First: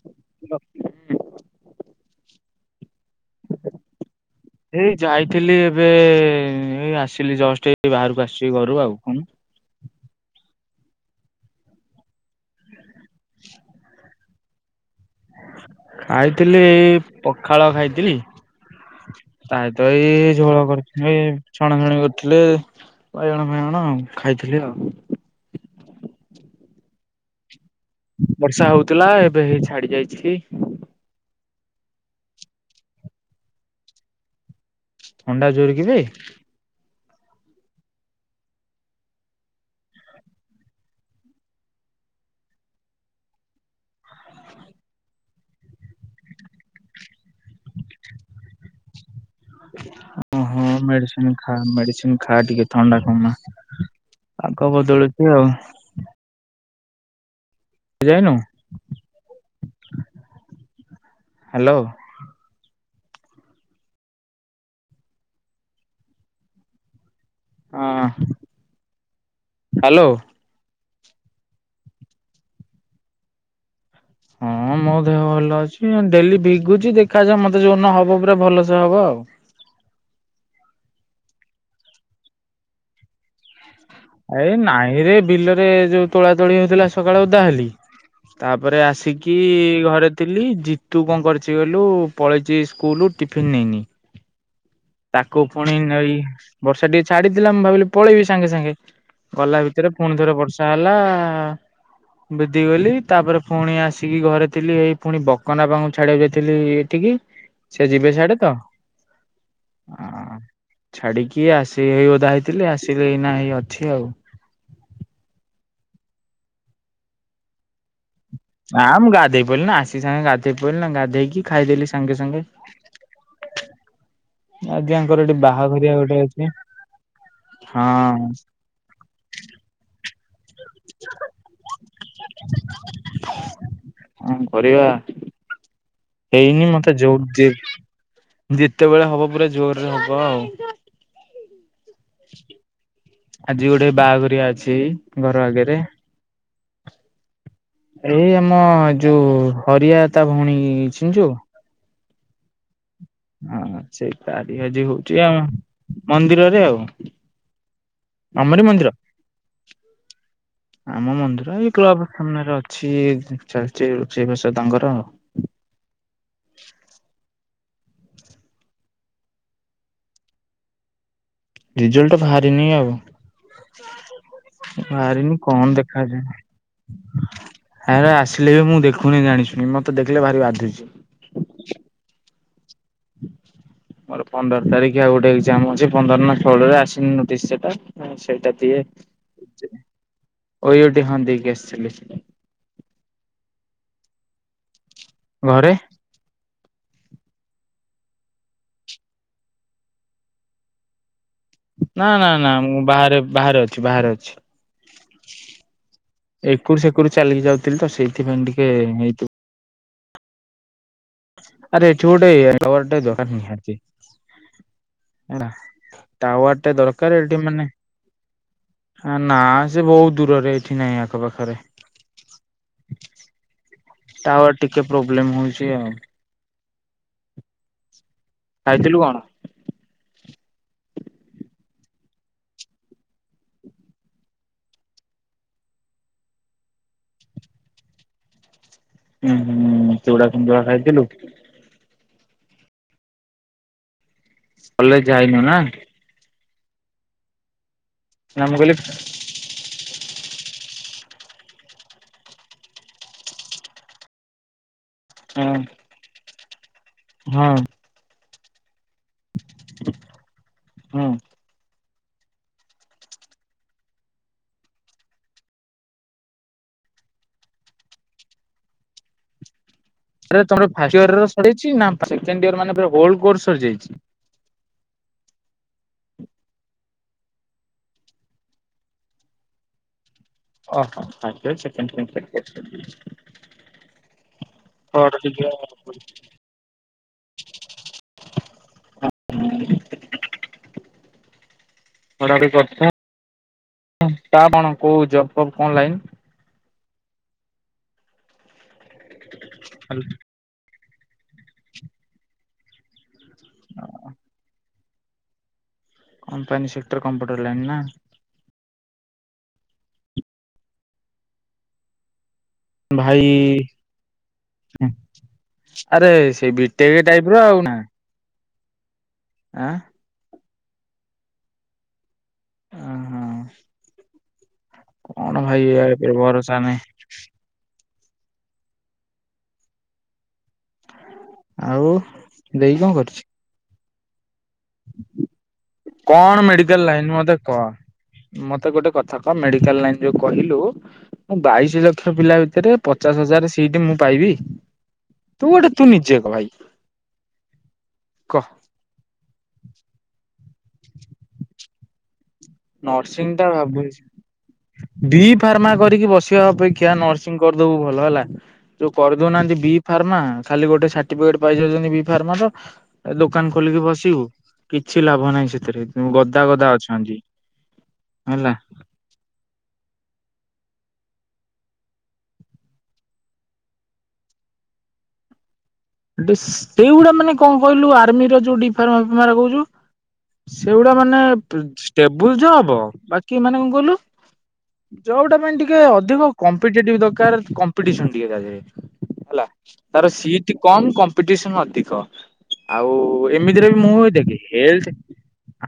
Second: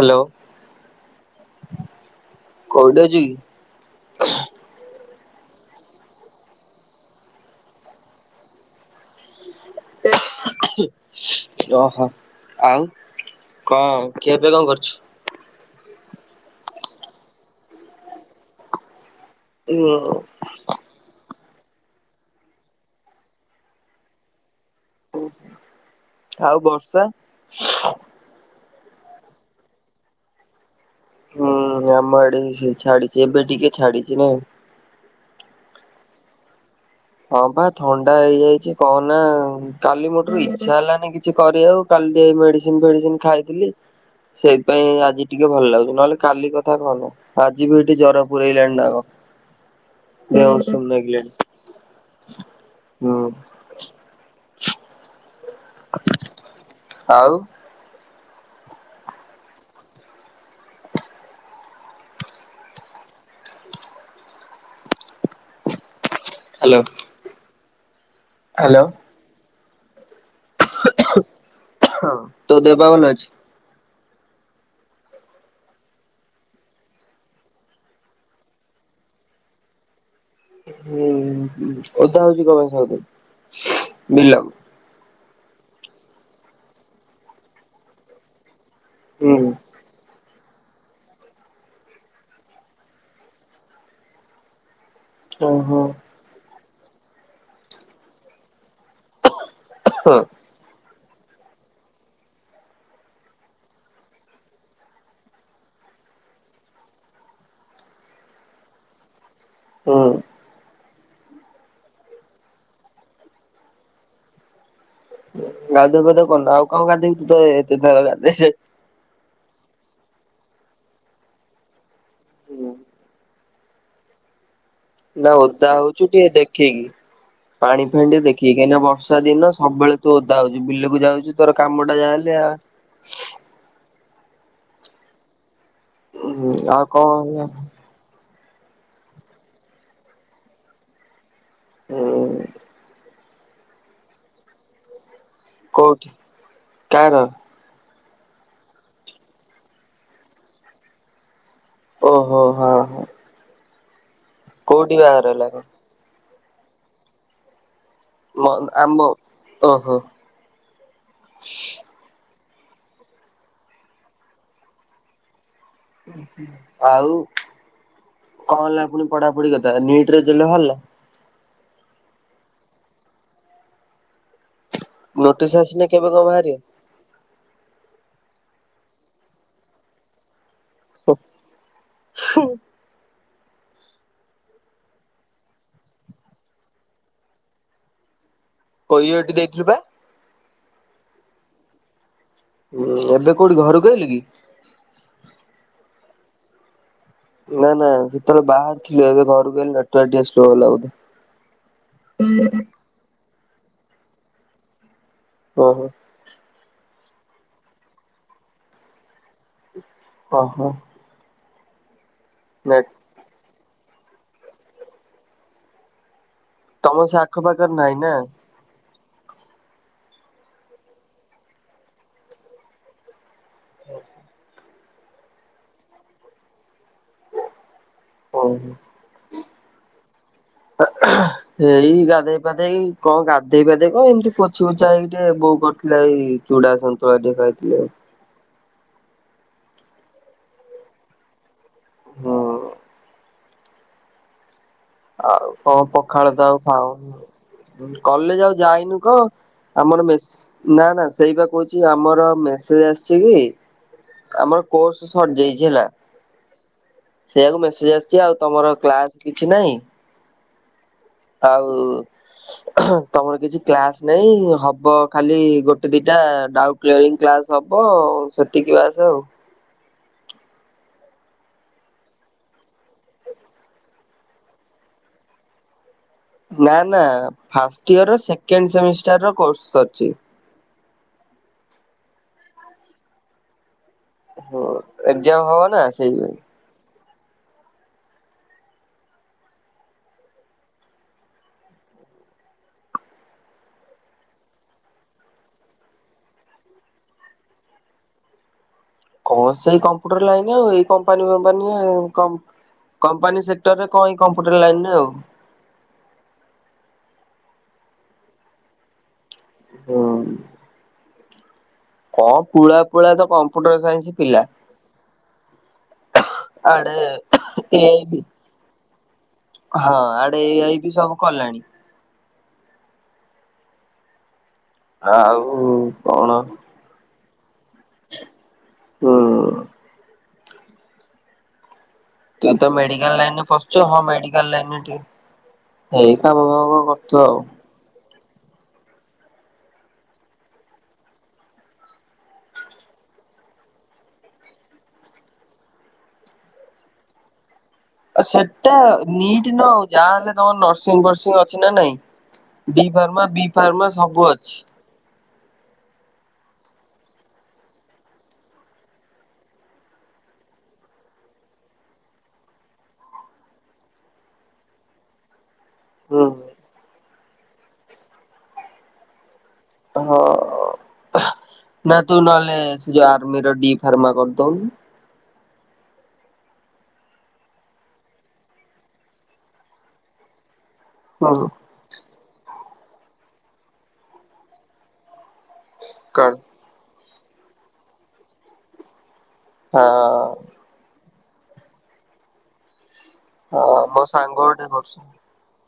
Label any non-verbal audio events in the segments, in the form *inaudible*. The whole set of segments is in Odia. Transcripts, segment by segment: ହାଲୋ କୋଉଠି ଅଛୁ କି? ଏଇ ଯାଇଥିଲି ଏବେ ଏଇ ଆସିଲି ଜଷ୍ଟ ଏଇ ବାହାରକୁ ଆସଚି ଘରୁ ଆଉ ଫୁଣି। ଓହୋ ଆଉ କଣ? ଖିଆ ପିଆ କଣ କରଛୁ? ଖାଇଥିଲି ଏଇ ପଖାଳ ଖାଇଥିଲି। ତା ଉଁ ସହିତ ଏଇ ଝୋଳ କରିଚୁ। ଏଇ ଛଣା ଛଣି କରିଥିଲେ ବାଇଗଣ ଫାଇଗଣ ଆଉ ଖାଇଥିଲି ଆଉ। ଆଉ ବର୍ଷା? ବର୍ଷା ହୋଉଥିଲା ଏବେ ହେଇ ଛାଡି ଯାଇଛି ବି। ହୁଁ ଆମ ଆଡେ ବି ସେଇ ଛାଡିଚି ଏବେ ଟିକେ ଛାଡିଚି ନା। ଥଣ୍ଡା ଜୋରେ କିବେ? ହଁ ପା ଥଣ୍ଡା ହେଇଯାଇଚି କହ ନା। କାଲି ମୋଠୁ ଇଚ୍ଛା ହେଲାନି କିଛି କରିବାକୁ କାଲି ଟିକେ ମେଡିସିନ ଫେଡିସିନ ଖାଇଥିଲି। ସେଇଥିପାଇଁ ଆଜି ଟିକେ ଭଲ ଲାଗୁଚି ନହଲେ କାଲି କଥା କହନା। ଆଜି ବି ଏଇଠି ଜର ପୁରେଇଲାଣି ନା କଣ ଦେହ ଓହୋ ଉଷୁମ ମେଡିସିନ ଲାଗିଲାଣି। ଖା ମେଡିସିନ ଖା ଟିକେ ଥଣ୍ଡା ହୁଁ କମା ପାଗ ବଦଳୁଚି ଆଉ। ଆଉ? ଯାଇନୁ ହାଲୋ। Hello hello. ହାଲୋ। ତୋ ଦେହ ପାଆ ଭଲ ଅଛି? ହଁ ମୋ ଦେହ ଭଲ ଅଛି ଡେଲି ଭିଗୁଚି ଦେଖାଯାଉ ମତେ ଯୋଉନ ହବ ପୁରା ଭଲସେ ହବ ଆଉ। ହୁଁ ହୁଁ ଓଦା ହୋଉଚି ତମ ସବୁଦିନ। ଏଇ ନାଇଁରେ ବିଲରେ ଯୋଉ ତୋଳା ତୋଳି ହୋଉଥିଲା ସକାଳ ଓଦା ହେଲି ତାପରେ ଆସି ହୁଁ ଟିକି ଘରେ ଥିଲି ଜିତୁ କଣ କରଚି କହିଲୁ ପଳେଇଚି ସ୍କୁଲୁ ଟିଫିିନ ନେଇନି। ତାକୁ ଫୁଣି ଓହୋ ନେଇ ବର୍ଷା ଟିକେ ଛାଡିଥିଲା ମୁଁ ଭାବିଲି ପଳେଇବି ସାଙ୍ଗେ ସାଙ୍ଗେ ଗଲା ଭିତରେ ଫୁଣି ହଁ ଥରେ ବର୍ଷା ହେଲା ଭିଦି ଗଲି ତାପରେ ଫୁଣି ଆସିକି ଘରେ ଥିଲି ଏଇ ପୁଣି ବକନ୍ ବାପାଙ୍କୁ ଛାଡିବାକୁ ଯାଇଥିଲି ଠିକି ସେ ଯିବେ ସିଆଡେ ତ। ହୁଁ। ଛାଡିକି ଆସି ଏଇ ଓଦା ହେଇଥିଲି ଆସିଲି ଏଇନା ହେଇ ଅଛି ଆଉ। ଗାଧୁଅ ପାଧୁଅ କରୁନୁ ଆଉ କଣ ଗଦେଇବୁ ତୁ ତ ଏତେ ଥର ଗାଧେଇସା ନା ମୁଁ ଗାଧେଇ ପଇଲି ନା ଆସିକି ସାଙ୍ଗେ ଗାଧେଇ ପଇଲି ନା ଗାଧେଇକି ଖାଇଦେଲି ସାଙ୍ଗେ ସାଙ୍ଗେ। ହୁଁ। ଆଜ୍ଞା ଙ୍କର ନା ଏଠି ଓଦା ବାହାଘରିଆ ହୋଉଚୁ ଗୋଟେ ଟିକେ ଅଛି ଦେଖିକି ପାଣି ହଁ ଫାଣି ଟିକେ ଦେଖିକି କାହିଁକି ନା ବ ବର୍ଷା ଦିନ ସବୁବେଳେ ତୁ ଓଦା ହୋଉଚୁ ବିଲକୁ ଯାଉଚୁ ତୋର କାମଟା ଯାହା ହେଲେ ଆ କଣ କରିବା ହୁଁ ହେଇନି ଆଉ ମତେ ଯୋଉ କଣ ଯିଏ ଯେତେବେଳେ ହବ ପୁରା ଜୋରରେ ହବ ଆଉ। ହୁଁ। ଆଜି ଗୋଟେ ବାହାଘରଆ ଅଛି। ଘର ଆଗରେ। କୋଉଠି କାହାର? ଏଇ ଆମ ଯୋଉ ହରିଆ ତା ଭଉଣୀ ଚିହ୍ନିଚୁ? ଓହୋ ହଁ ହଁ। ହଁ ସେଇ ତାରି ଆଜି କୋଉଠି ହୋଉଛି ବାହାଘର ଆଉ। ହେଲା କଣ? ମନ୍ଦିରରେ ଆଉ। ମ ଆମରି ମନ୍ଦିର? ଆମ ଓହୋ ଆମ ମନ୍ଦିର ଏଇ କ୍ଲବ ସାମ୍ନା ରେ ଅଛି ଚାଲିଚି ରୋଷେଇବାସ ତାଙ୍କର ଆଉ। ଆଉ କଣ ହେଲା ପୁଣି ପଢାପଢି କଥା ନିଟ୍ ରେଜାଲ୍ଟ ବାହାରିଲା? ରେଜଲ୍ଟ ବାହାରିନି ଆଉ। ବାହାରିନି ନୋଟିସ୍ କଣ ଆସିନି କେବେ କଣ ଦେଖାଯାଏ? ବାହାରିବ? ହେରା ଆସିଲେ ବି ମୁଁ ଦେଖୁନି ଜାଣିସୁଣି ମତେ ଦେଖିଲେ ଭାରି ବାଧୁଛି। *unintelligible* ମୋର ପନ୍ଦର ତାରିଖ ଆଉ ଗୋଟେ ଏକ୍ସାମ୍ ଅଛି ପନ୍ଦର ନା ଷୋଳରେ ଆସିନି ନୋଟିସ୍ ସେଟା। ହଁ ସେଇଟା ଦିଏ ଦେଇଥିଲୁ ବା। ଓୟୁଏଟି ହଁ ଦେଇକି ଆସିଥିଲି। ହୁଁ ଏବେ କୋଉଠି ଘରକୁ ଆଇଲୁ କି। ଘରେ। ନା ନା ସେତେବେଳେ ବାହାରେ ଥିଲେ ଏବେ ଘରକୁ ଆଇଲି ନେଟ୍‌ୱର୍କ ଟିକେ ସ୍ଲୋ ହେଲା ବୋଧେ। ନା ନା ନା ମୁଁ ବାହାରେ ବାହାରେ ଅଛି ବାହାରେ ଅଛି। ଓହୋ। ଏକରୁ ସେକୁରୁ ଚାଲିକି ଯାଉଥିଲି ତ ସେଇଥିପାଇଁ ଟିକେ ହେଇଥିବ। ହୁଁ ଓହୋ। ଆରେ ଏଠି ଗୋଟେ ନେଟ୍ *unintelligible* ନିହାତି ହେଲା ଟାୱାର। ଏ ତମର ସେ ଦରକାର ଏଟି ଆଖପାଖରେ ମାନେ ନାହିଁ ନା? ନା ସେ ବହୁତ ଦୂରରେ ଏଠି ନାହିଁ ଆଖ ପାଖରେ। ହୋଉ। ଟାୱାର ଟିକେ ପ୍ରୋବ୍ଲେମ୍ ହୋଉଚି ଆଉ। ଖାଇଥିଲୁ କଣ? ଓହୋ। ହେଇ ଗାଧେଇ ପାଧେଇ କଣ ଗାଧେଇ ପାଧେଇ କଣ ଏମିତି ପୋଛି ପୋଛା ହେଇକି ଟିକେ ବୋଉ କରିଥିଲା ଏଇ ଚୁଡ଼ା ସନ୍ତୁଳା ଟିକେ ଖାଇଥିଲି। ହୁଁ ହୁଁ ହୁଁ ଚୁଡ଼ା ସନ୍ତୁଳା ଖାଇଥିଲୁ। ହଁ। କଲେଜ ଯାଇନୁ ଆଉ ନା କଣ ପଖାଳ ତ ଆଉ ଖାଉନୁ ନା କଲେଜ ମୁଁ ଆଉ କହିଲି ଯାଇନୁ କହ। ଆମର ମେସ୍ ନା ନା ସେଇପା କହୁଛି ଆମର ମେସେଜ ଆସିଛି କି ଆମର କୋର୍ସ ସରିଯାଇଛି ହେଲା ହଁ ସେଇଆକୁ ମେସେଜ ଆସିଛି ଆଉ ତମର କ୍ଲାସ କିଛି ନାହିଁ। ହୁଁ। ଆଉ ତମର କିଛି କ୍ଲାସ ନାଇଁ ହବ ଖାଲି ଗୋଟେ ଦିଟା ଡାଉ କ୍ଲାରିଂ କ୍ଲାସ ହବ ସେତିକି ବାସ ଆଉ। ତମର ଫାଷ୍ଟ ଇୟର ସରିଛି ନା ସେକେଣ୍ଡ ଇଅର ମାନେ ହୋଲ୍ କୋର୍ସ ସରିଯାଇଛି? ନା ନା ଫାଷ୍ଟ ଇୟର ସେକେଣ୍ଡ ସେମିଷ୍ଟର ର କୋର୍ସ ସରିଛି। ଓ ହୋ *unintelligible* ଏକ୍ଜାମ ହବ ନା ସେଇଥିପାଇଁ। *unintelligible* *inaudible* *unintelligible* କଣ ସେଇ କମ୍ପ୍ୟୁଟର ଲାଇନ ଆଉ ଏଇ କମ୍ପାନୀଫମ୍ପାନୀ ଆ କ କମ୍ପାନୀ ସେକ୍ଟର ରେ କଣଏଇ କମ୍ପ୍ୟୁଟର ଲାଇନ ରେ ଆଉ। କମ୍ପାନୀ ସେକ୍ଟର କମ୍ପ୍ୟୁଟର ଲାଇନ୍ ନା ହଁ। କଣ ପୁଳା ପୁଳା ଭାଇ ତ କମ୍ପ୍ୟୁଟର ସାଇନ୍ସ ପିଲା। ଆରେ ସେଇ ବିଟେକ୍ ଆଡେ ଟାଇପ୍ ର ଆଉ ନା ଏ ବି ଆଁ ହଁ ଆଡେ ଏଆଇ ବି ସବୁ କଲେଣି। ଓହୋ କଣ ଭାଇ ଆଉ ୟା ଉପରେ କଣ? ଭରସା ନାହିଁ ହୁଁ। ଆଉ ତୁ ତ ଦେଇ କଣ ମେଡିକାଲ କରୁଛି? ଲାଇନରେ ପସିଛୁ ହଁ ମେଡିକାଲ ଲାଇନରେ ଟିକେ ଏଇ କାମ କଣ ଫାମ ମେଡିକାଲ ଲାଇନ କରୁଥିବ ଆଉ। ମତେ କହ ମତେ ଗୋଟେ କଥା କହ ମେଡିକାଲ ଲାଇନ ଯୋଉ କହିଲୁ ମୁଁ ବାଇଶି ଲକ୍ଷ ପିଲା ଭିତରେ ପଚାଶ ହଜାର ସିଟ ମୁଁ ପାଇବି? ତୁ ଗୋଟେ ତୁ ନିଜେକହ ଭାଇ। ଆ କହ ସେଟା ନିଟ୍ ନଉ ଯାହାହଲେ ତମର ନର୍ସିଂ ଫର୍ସିଂ ଅଛି ନା ନାଇଁ। ଡି ଫାର୍ମା ବି ଫାର୍ମା ସବୁ ଅଛି। ଡ଼ି ଫାର୍ମା କରିକି ବସିବା ଅପେକ୍ଷା ନର୍ସିଂ କରିଦବୁ ଭଲ ହେଲା। ଯୋଉ କରିଦଉନାହାନ୍ତି ବି ଫାର୍ମା ଖାଲି ଗୋଟେ ସାର୍ଟିଫିକେଟ ପାଇ ଯାଉଛନ୍ତି ବି ଫାର୍ମା ର। ଏ ଦୋକାନ ଖୋଲିକି ବସିବୁ, କିଛି ଲାଭ ନାହିଁ ସେଥିରେ ହୁଁ ଗଦା ଗଦା ଅଛନ୍ତି। ହେଲା। ହଁ ନା ତୁ ନହେଲେ ସେ ଯୋଉ ଆର୍ମିର ଡି ଫାର୍ମା କରିଦଉନୁ। ଡିସ୍କ ସେଗୁଡା ମାନେ କଣ କହିଲୁ ଆର୍ମି ର ଯୋଉ ଡି ଫାର୍ମା ଫାର୍ମା କହୁଛୁ। ସେଗୁଡା ମାନେ ହୁଁ। ପିଚ୍ ଟେବୁଲ ଜ ହବ ବାକି ମାନେ କଣ କହିଲୁ ଜଉଟା ପାଇଁ ଟିକେ ଅଧିକ କଣ କମ୍ କମ୍ପିଟିଟିଭ୍ ଦରକାର କମ୍ପିଟିସନ୍ ଟିଏ ଦାହେରେ ହେଲା। ହଁ ତାର ସିଏ କମ୍ କମ୍ପିଟିସନ ଅଧିକ ଆଉ ହଁ ଏମିତିରେ ବି ମୋ ମୁଁ ସାଙ୍ଗ ଦେବି ଗୋଟେ ହେଲଥ୍ କରୁଛି।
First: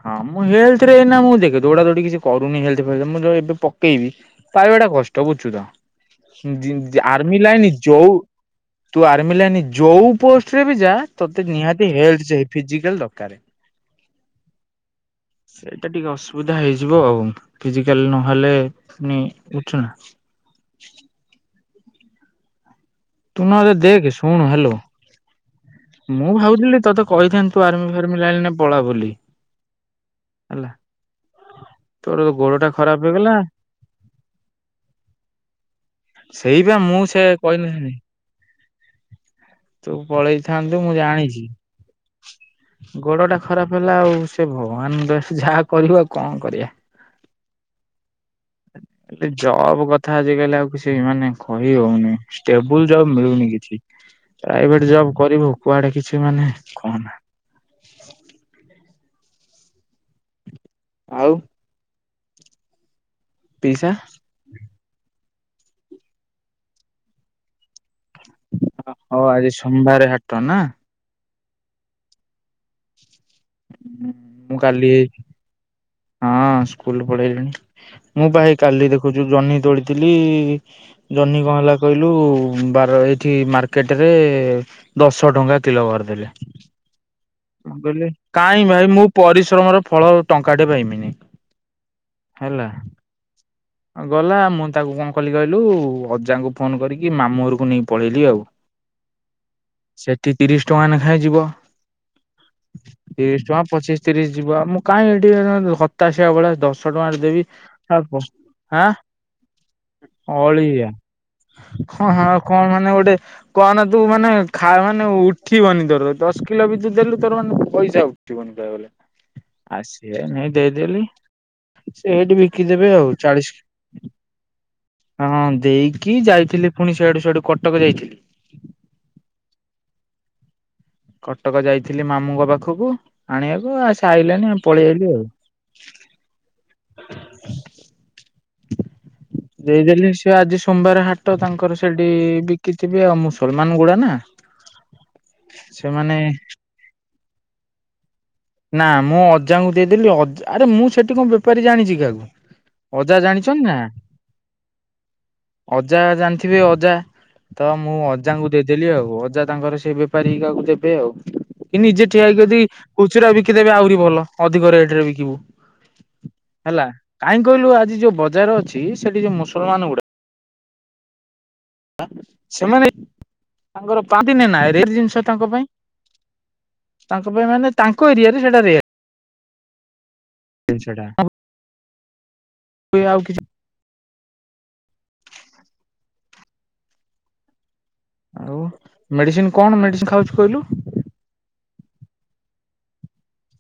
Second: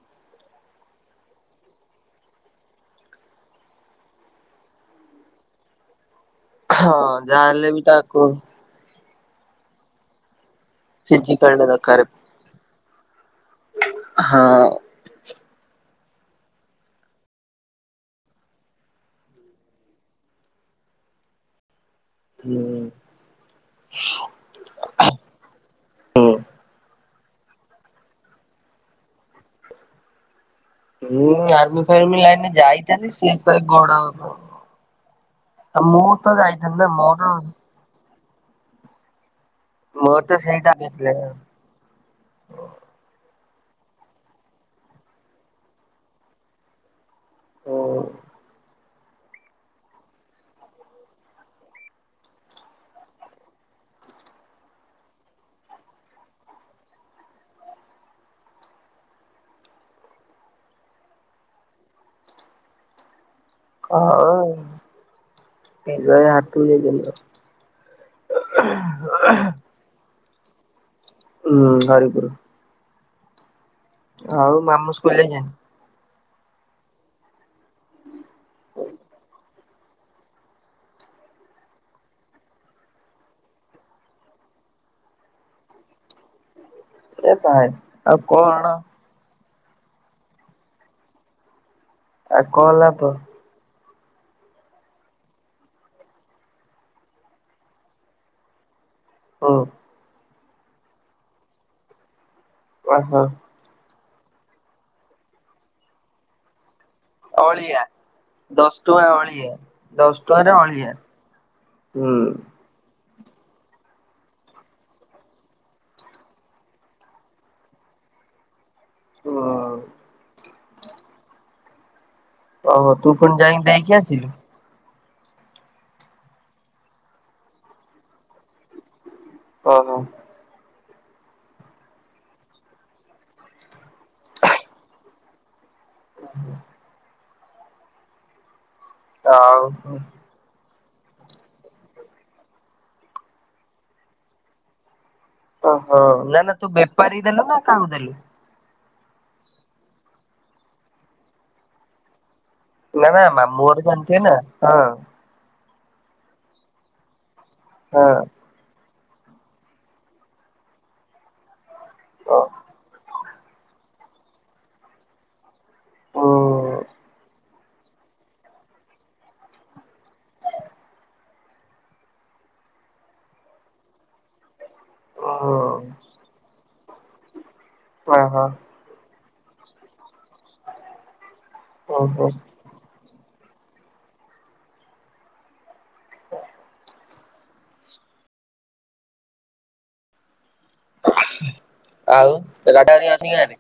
ହଁ ମୁଁ ହେଲଥରେ ଏ ନା ମୁଁ ଦେଖେ ଦୌଡା ଦୌଡି କିଛି କରୁନି ହେଲଥ *unintelligible* ମୁଁ ଏବେ ପକେଇବି। ପାଇବା ଟା କଷ୍ଟ ବୁଝଛୁ ତ, ହଁ ଆର୍ମି ଲାଇନ ଯାହାହେଲେ ବି ଯଉ ତାକୁ ତୁ ଆର୍ମି ଲାଇନ ଯୋଉ ପୋଷ୍ଟରେ ବି ଯା ତତେ ଫିଜିକାଲଟା ନିହାତିିି ଦରକାର ହେଲଥ ଫିଜିକାଲ୍ ଦରକାର। ହଁ। ସେଇଟା ଟିକେ ଅସୁବିଧା ହେଇଯିବ ଆଉ ଫିଜିକାଲ ନହେଲେ ପୁଣି ବୁଝୁଛୁ ନା। ହୁଁ। ତୁ ନ ହେଲେ ଦେଖେ ଶୁଣୁ ହ୍ୟାଲୋ ମୁଁ ଭାବୁଥିଲି ତୋତେ କହିଥାନ୍ତି ତୁ ଆର୍ମି ଫାର୍ମି ଲାଇନରେ ପଳା ବୋଲି। ଆଲା ହୁଁ ଆର୍ମି ଫାର୍ମି ଲାଇନ ଖରାପ ଯାଇଥାନ୍ତି ସେ ହେଇଗଲା *unintelligible* ମୁଁ ତ ସେଇବା ଯାଇଥାନ୍ତି ନା ମୁଁ ମୋର *unintelligible* ତୁ ମୋର ତ ସେଇଟା ପଳେଇଥାନ୍ତୁ ମୁଁ ଜାଣିଛି। *unintelligible* ଗୋଡ ଟା ଖରାପ ହେଲା ଆଉ ସେ ଭଗବାନ *unintelligible* ଯାହା କରିବ ଆଉ କଣ କରିବା। ହୁଁ। ଏ ଜବ୍ କଥା ଆଜିକାଲି ଆଉ କିଛି ମାନେ କହି ହଉନି ଷ୍ଟେବୁଲ୍ ଜଵ୍ ମିଳୁନି କିଛି। ପ୍ରାଇଭେଟ ଜବ୍ କରିବୁ କୁଆଡେ କିଛି ମାନେ କହନା। ଆଉ? ପିଇସା ହଁ *unintelligible* ହଉ ଆଜି ସୋମବାରେ ହାଟ ନା। ହୁଁ ହରିପୁରୁ। ମୁଁ ଆଉ କାଲି ମାମୁଁ ସ୍କୁଲ ଯାଇଚନ୍ତି? ହଁ ସ୍କୁଲ ପଳେଇଲେଣି। ମୁଁ ପା ହେଇ କାଲି ଦେଖୁଚୁ ଜହ୍ନି ତୋଳିଥିଲି ଜହ୍ନି କଣ ହେଲା କହିଲୁ ବାର ଏଇଠି ମାର୍କେଟରେ ଦଶ ଟଙ୍କା କିଲୋ କରିଦେଲେ। ଏ ଭାଇ ମୁଁ କହିଲି ଆଉ କାଇଁ କଣ ଭାଇ ମୁଁ ପରିଶ୍ରମର ଫଳ ଟଙ୍କା ଟେ ପାଇମିନେଇଁ। ଆଉ କଣ ହେଲା ତ ଗଲା ମୁଁ ତାକୁ କଣ କଲି କହିଲୁ ଅଜାଙ୍କୁ ଫୋନ କରିକି ମାମୁଁ ଘରକୁ ନେଇକି ପଳେଇଲିି ଆଉ। ହଁ। ସେଠି ତିରିଶ ଟଙ୍କା ନେଖାଏ ଯିବ ଓହୋ ତିରିଶ ଟଙ୍କା ପଚିଶ ତିରିଶ ଯିବ। ମୁଁ କାହିଁ ଏ ଟିେ ହତାସିଆ ଭଳିଆ ଦଶ ଟଙ୍କାରେ ଦେବି ଅଳିଆ ଆ ଦଶ ଟଙ୍କା ଅଳିଆ ଦଶ ଟଙ୍କାରେ ଅଳିଆ। ହଁ ହୁଁ। ହଁ କଣ ମାନେ ଗୋଟେ କହନ ତୁ ମାନେ ଖା ମାନେ ଉଠିବନି ତୋର ଦଶ କିଲୋ ବି ତୁ ଦେଲୁ ତୋର ମାନେ ପଇସା ଆବ ଉଠିବନି କହିବାକୁ ଗଲେ। ହଁ। ନାଇ ଦେଇଦେଲି ସେଇଠି ବି ଓହୋ ତୁ କଣ ଯାଇକି ଦେଇକି ଆସିଲୁ? ହଁ ଦେଇକି ଯାଇଥିଲି ପୁଣି ସିଆଡୁ ସିଆଡୁ କଟକ ଯାଇଥିଲି। ଓ ହୋ। କଟକ ଯାଇଥିଲି ମାମୁଙ୍କ ପାଖକୁ ଆଣିବାକୁ ଆ ସେ ଆଇଲାନି ପଳେଇ ଆଇଲୁ ଆଉ। ହଁ। ଆଉ ଦେଇଦେଲି ସେ ସେ ଆଜି ସୋମବାର ହାଟ ତାଙ୍କର ସେଠି ବିକିଥିବେ ଆଉ ମୁସଲମାନ ଗୁଡା ନା। ଓହୋ ସେମାନେ ନା ନା ତୁ ବେପାରୀ ଦେଲୁ ନା କାହାକୁ ଦେଲୁ? ନା ମୁଁ ଅଜାଙ୍କୁ ଦେଇଦେଲି ଅ ଆରେ ମୁଁ ସେଠି କଣ ବେପାରୀ ଜାଣିଚି କାହାକୁ? ନା ଅଜା ନା ଜାଣିଛନ୍ତି ମାମୁଁ ନା ଘର ଜାଣିଥିବେ ନା ହଁ। ଅଜା ଜାଣିଥିବେ ଅଜା ତ ମୁଁ ହଁ ଅଜାଙ୍କୁ ଦେଇଦେଲି ଆଉ ଅଜା ତାଙ୍କର ସେ ବେପାରୀ କାକୁ ଦେବେ ଆଉ। କି ନିଜେ ଠିଆ ହେଇକ ହଁ ଯଦି ଖୁଚୁରା ବିକିଦେବେ ଆହୁରି ଭଲ ଅଧିକା ରେଟ ରେ ବିକିବୁ। ଉଁ ହେଲା କାହିଁ କହିଲୁ ଆଜି ଯୋଉ ବଜାର ଅଛି ସେଠି ଯୋଉ ମୁସଲମାନ ଗୁଡା ସେମାନେ ତାଙ୍କର ପାନ୍ତିନେ ନା ରେ ଜିନିଷ ତାଙ୍କ ଉଁ ପାଇଁ। ତାଙ୍କ ପାଇଁ ମାନେ ତାଙ୍କ ଏରିଆ ରେ ଓହୋ ସେଟା ରେ *unintelligible* ଓୁଁ ହୁ। ହୁଏ ଆଉ କିଛି ହଁ ଆଉ ମେଡ଼ିସିନ୍ କଁ ମେଡ଼ିସିନ୍ ଖାଉଚୁ କହିଲୁ? ଆଉ ଏ ଗାଡା ହେରିଆ ଆସି ଗାହାନ୍ତି?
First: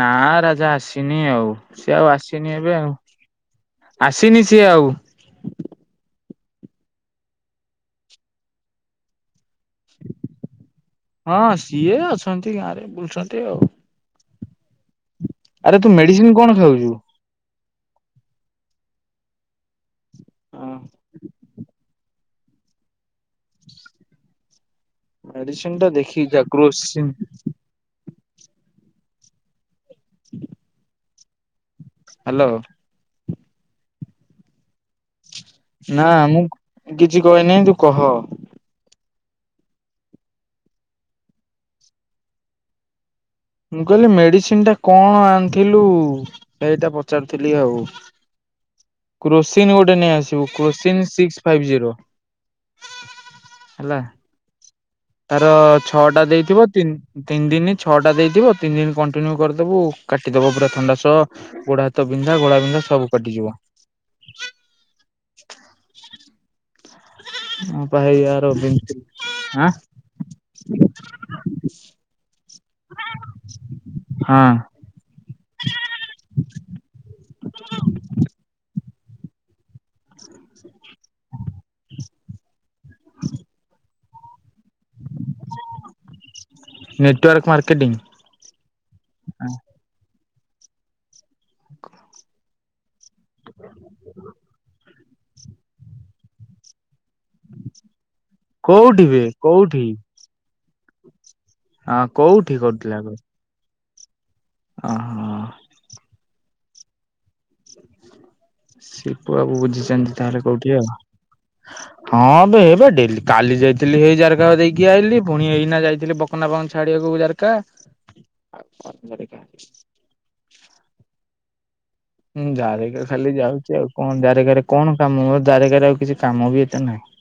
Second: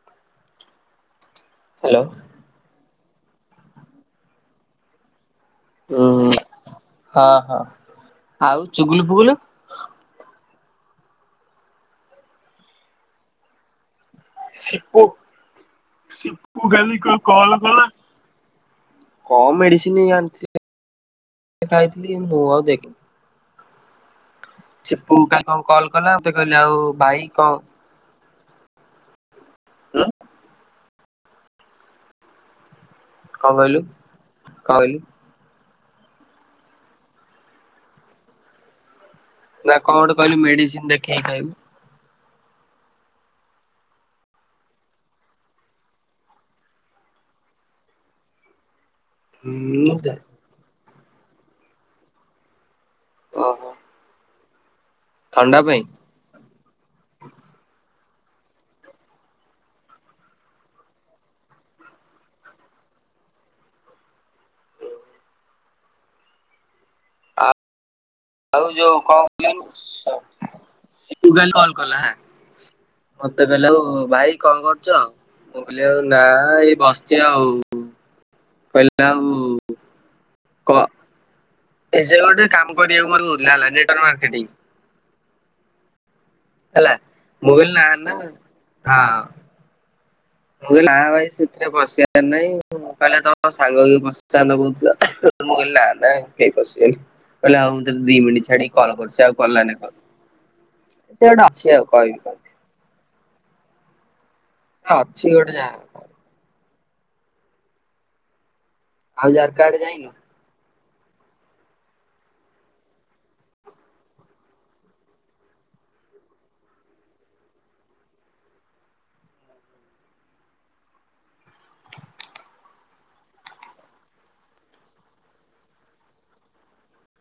ନାଁ ରାଜା ଆସିନି ଆଉ ସିଏ ହ୍ୟାଲୋ ଆଉ ଆସି ତିନି ଏବେ ଆଉ ଆସିନି ସିଏ ଆଉ। ଉଁ ହ ହ ଆଉ ଚୁଗୁଲ ଫୁଗୁଲୁ? ହଁ ସିଏ ଅଛନ୍ତି ଗାଁରେ ବୁଲୁଚନ୍ତି ଆଉ। ସିପୁ ଆରେ ତୁ ମେଡିସିନ କଣ ସିପୁ ଖାଉଛୁ? ଗାଲି କ ହ ମେଡ଼ିସିନ୍ ଆଣିଥି ହଁ *inaudible* ଖାଇଥିଲି। କି ମୁଁ ଆଉ ଦେଖେ ଛିପୁ କାଲ୍ହୁଁ ମେଡିସିନ ଟା କଲ କଲା ଦେଖିକି ମତେ ଯା କହିଲେ ଆଉ କ୍ରୋସିନ ଭାଇ କ ଉଁ ହାଲୋ। କଁ କହିଲୁ କହିଲୁ। ନାଁ ମୁଁ କିଛି କହିନି ତୁ କହ। ନାଁ କଁ ଅଟେ କହିଲୁ ମେଡ଼ିସିନ୍ ଦେଖେଇ ଖାଇଲୁ? ମୁଁ କହିଲି ମେଡ଼ିସିନ୍ ଟା କଣ ଆଣିଥିଲୁ? ଏଇଟା ପଚାରୁଥିଲି ଆଉ। କ୍ରୋସିନ୍ ହୁଁ ଗୋଟେ ନେଇ ଦେ- ଆସିବୁ କ୍ରୋସିନ୍ ସିକ୍ସ ଫାଇପ୍ ଜିରୋ। ଓହୋ ହେଲା ତାର ଥଣ୍ଡା ପାଇଁ ଛଅ ତା ଦେଇଥିବ ତିନ୍ ତିିନ ଦିନି ଛଅଟା ଦେଇ ଥିବ ତିନି ଦିନ କଣ୍ଟିନ୍ୟୁ କରିଦବୁ କାଟିଦବ ପୁରା ଥଣ୍ଡା ସହ ଗୋଡ଼ ହାତ ବିନ୍ଧା ଘୋଳା ବିନ୍ଧା ସବୁ କାଟିଯିବ। ହଁ ପା ହେୟା ଆଉ ଯୋଉ କଣ *unintelligible* ସ ସିପୁ କାଲି କଲ କଲା ହେଁ ମତେ କହିଲା ଆଉ ଭାଇ କଣ ହଁ କରୁଚ? ମୁଁ କହିଲି ଆଉ ନାଁ ଏଇ ବସଚି ଆଉ କହିଲା ଆଉ କ ଏ ସେ ଗୋଟେ କାମ କରିବାକୁ ମୋତେ କହୁଥିଲା ହେଲା ନେଟୱାର ମାର୍କେଟିଙ୍ଗ। ହେଲା ନେଟୱାର୍କ ମୁଁ କହିଲି ନାଁ ମାର୍କେଟିଂ ନାଁ ହଁ। ମୁଁ କହିଲି ନାଁ ଭାଇ ସେଥିରେ ପସିବାର ନାହିଁ କହିଲା ତମ ସାଙ୍ଗ କିଏ ପଶଚାନ୍ତ କହୁଥୁଲ। ମୁଁ କହିଲି ନାଁ ନାଁ କେହି ପଶିବେନି। କହିଲା ଇଉ ମୁଁ ତତେ ଦି ମିଣ୍ଟି ଛାଡିି଼କି କଲ୍ କୋଉଠି ବେ କରୁଚି ଆଉ କଲାନେଇ କୋଉଠି କଲ। ସେ ଅଟେ ଅଛି ଆଉ କହିବି କଣ? ଠି କରୁଥୁଲା ଆଗ। ହଁ ଅଛି ଗୋଟେ ଯା ଆଉ ଶିଳ୍ପ ବାବୁ ଝରକା ଆଡେ ଯାଇନୁ? ବୁଝିଚନ୍ତି ତାହେଲେ କୋଉଠି ଆଉ। *inaudible* ହଁ ବେ ଏବେ ଡେଲି କାଲି ଯାଇଥିଲି ହେଇ ଜାରକା ଦେଇକି ଆଇଲି ଫୁଣି ଏଇନା ଯାଇଥିଲି ବ କୁନାପାଙ୍କୁ ଛାଡ଼ିବାକୁ ଜାରକା। *inaudible* ଆଉ କନ୍ କରିବା? ହୁଁ ଜାରକା ଖାଲି ଯାଉଚି ଆଉ କଣ ଜାରକାରେ କଣ କାମ ଓ ଜାରକାରେ ଆଉ କିଛି କାମ ବି ଏତେ ନାହିଁ।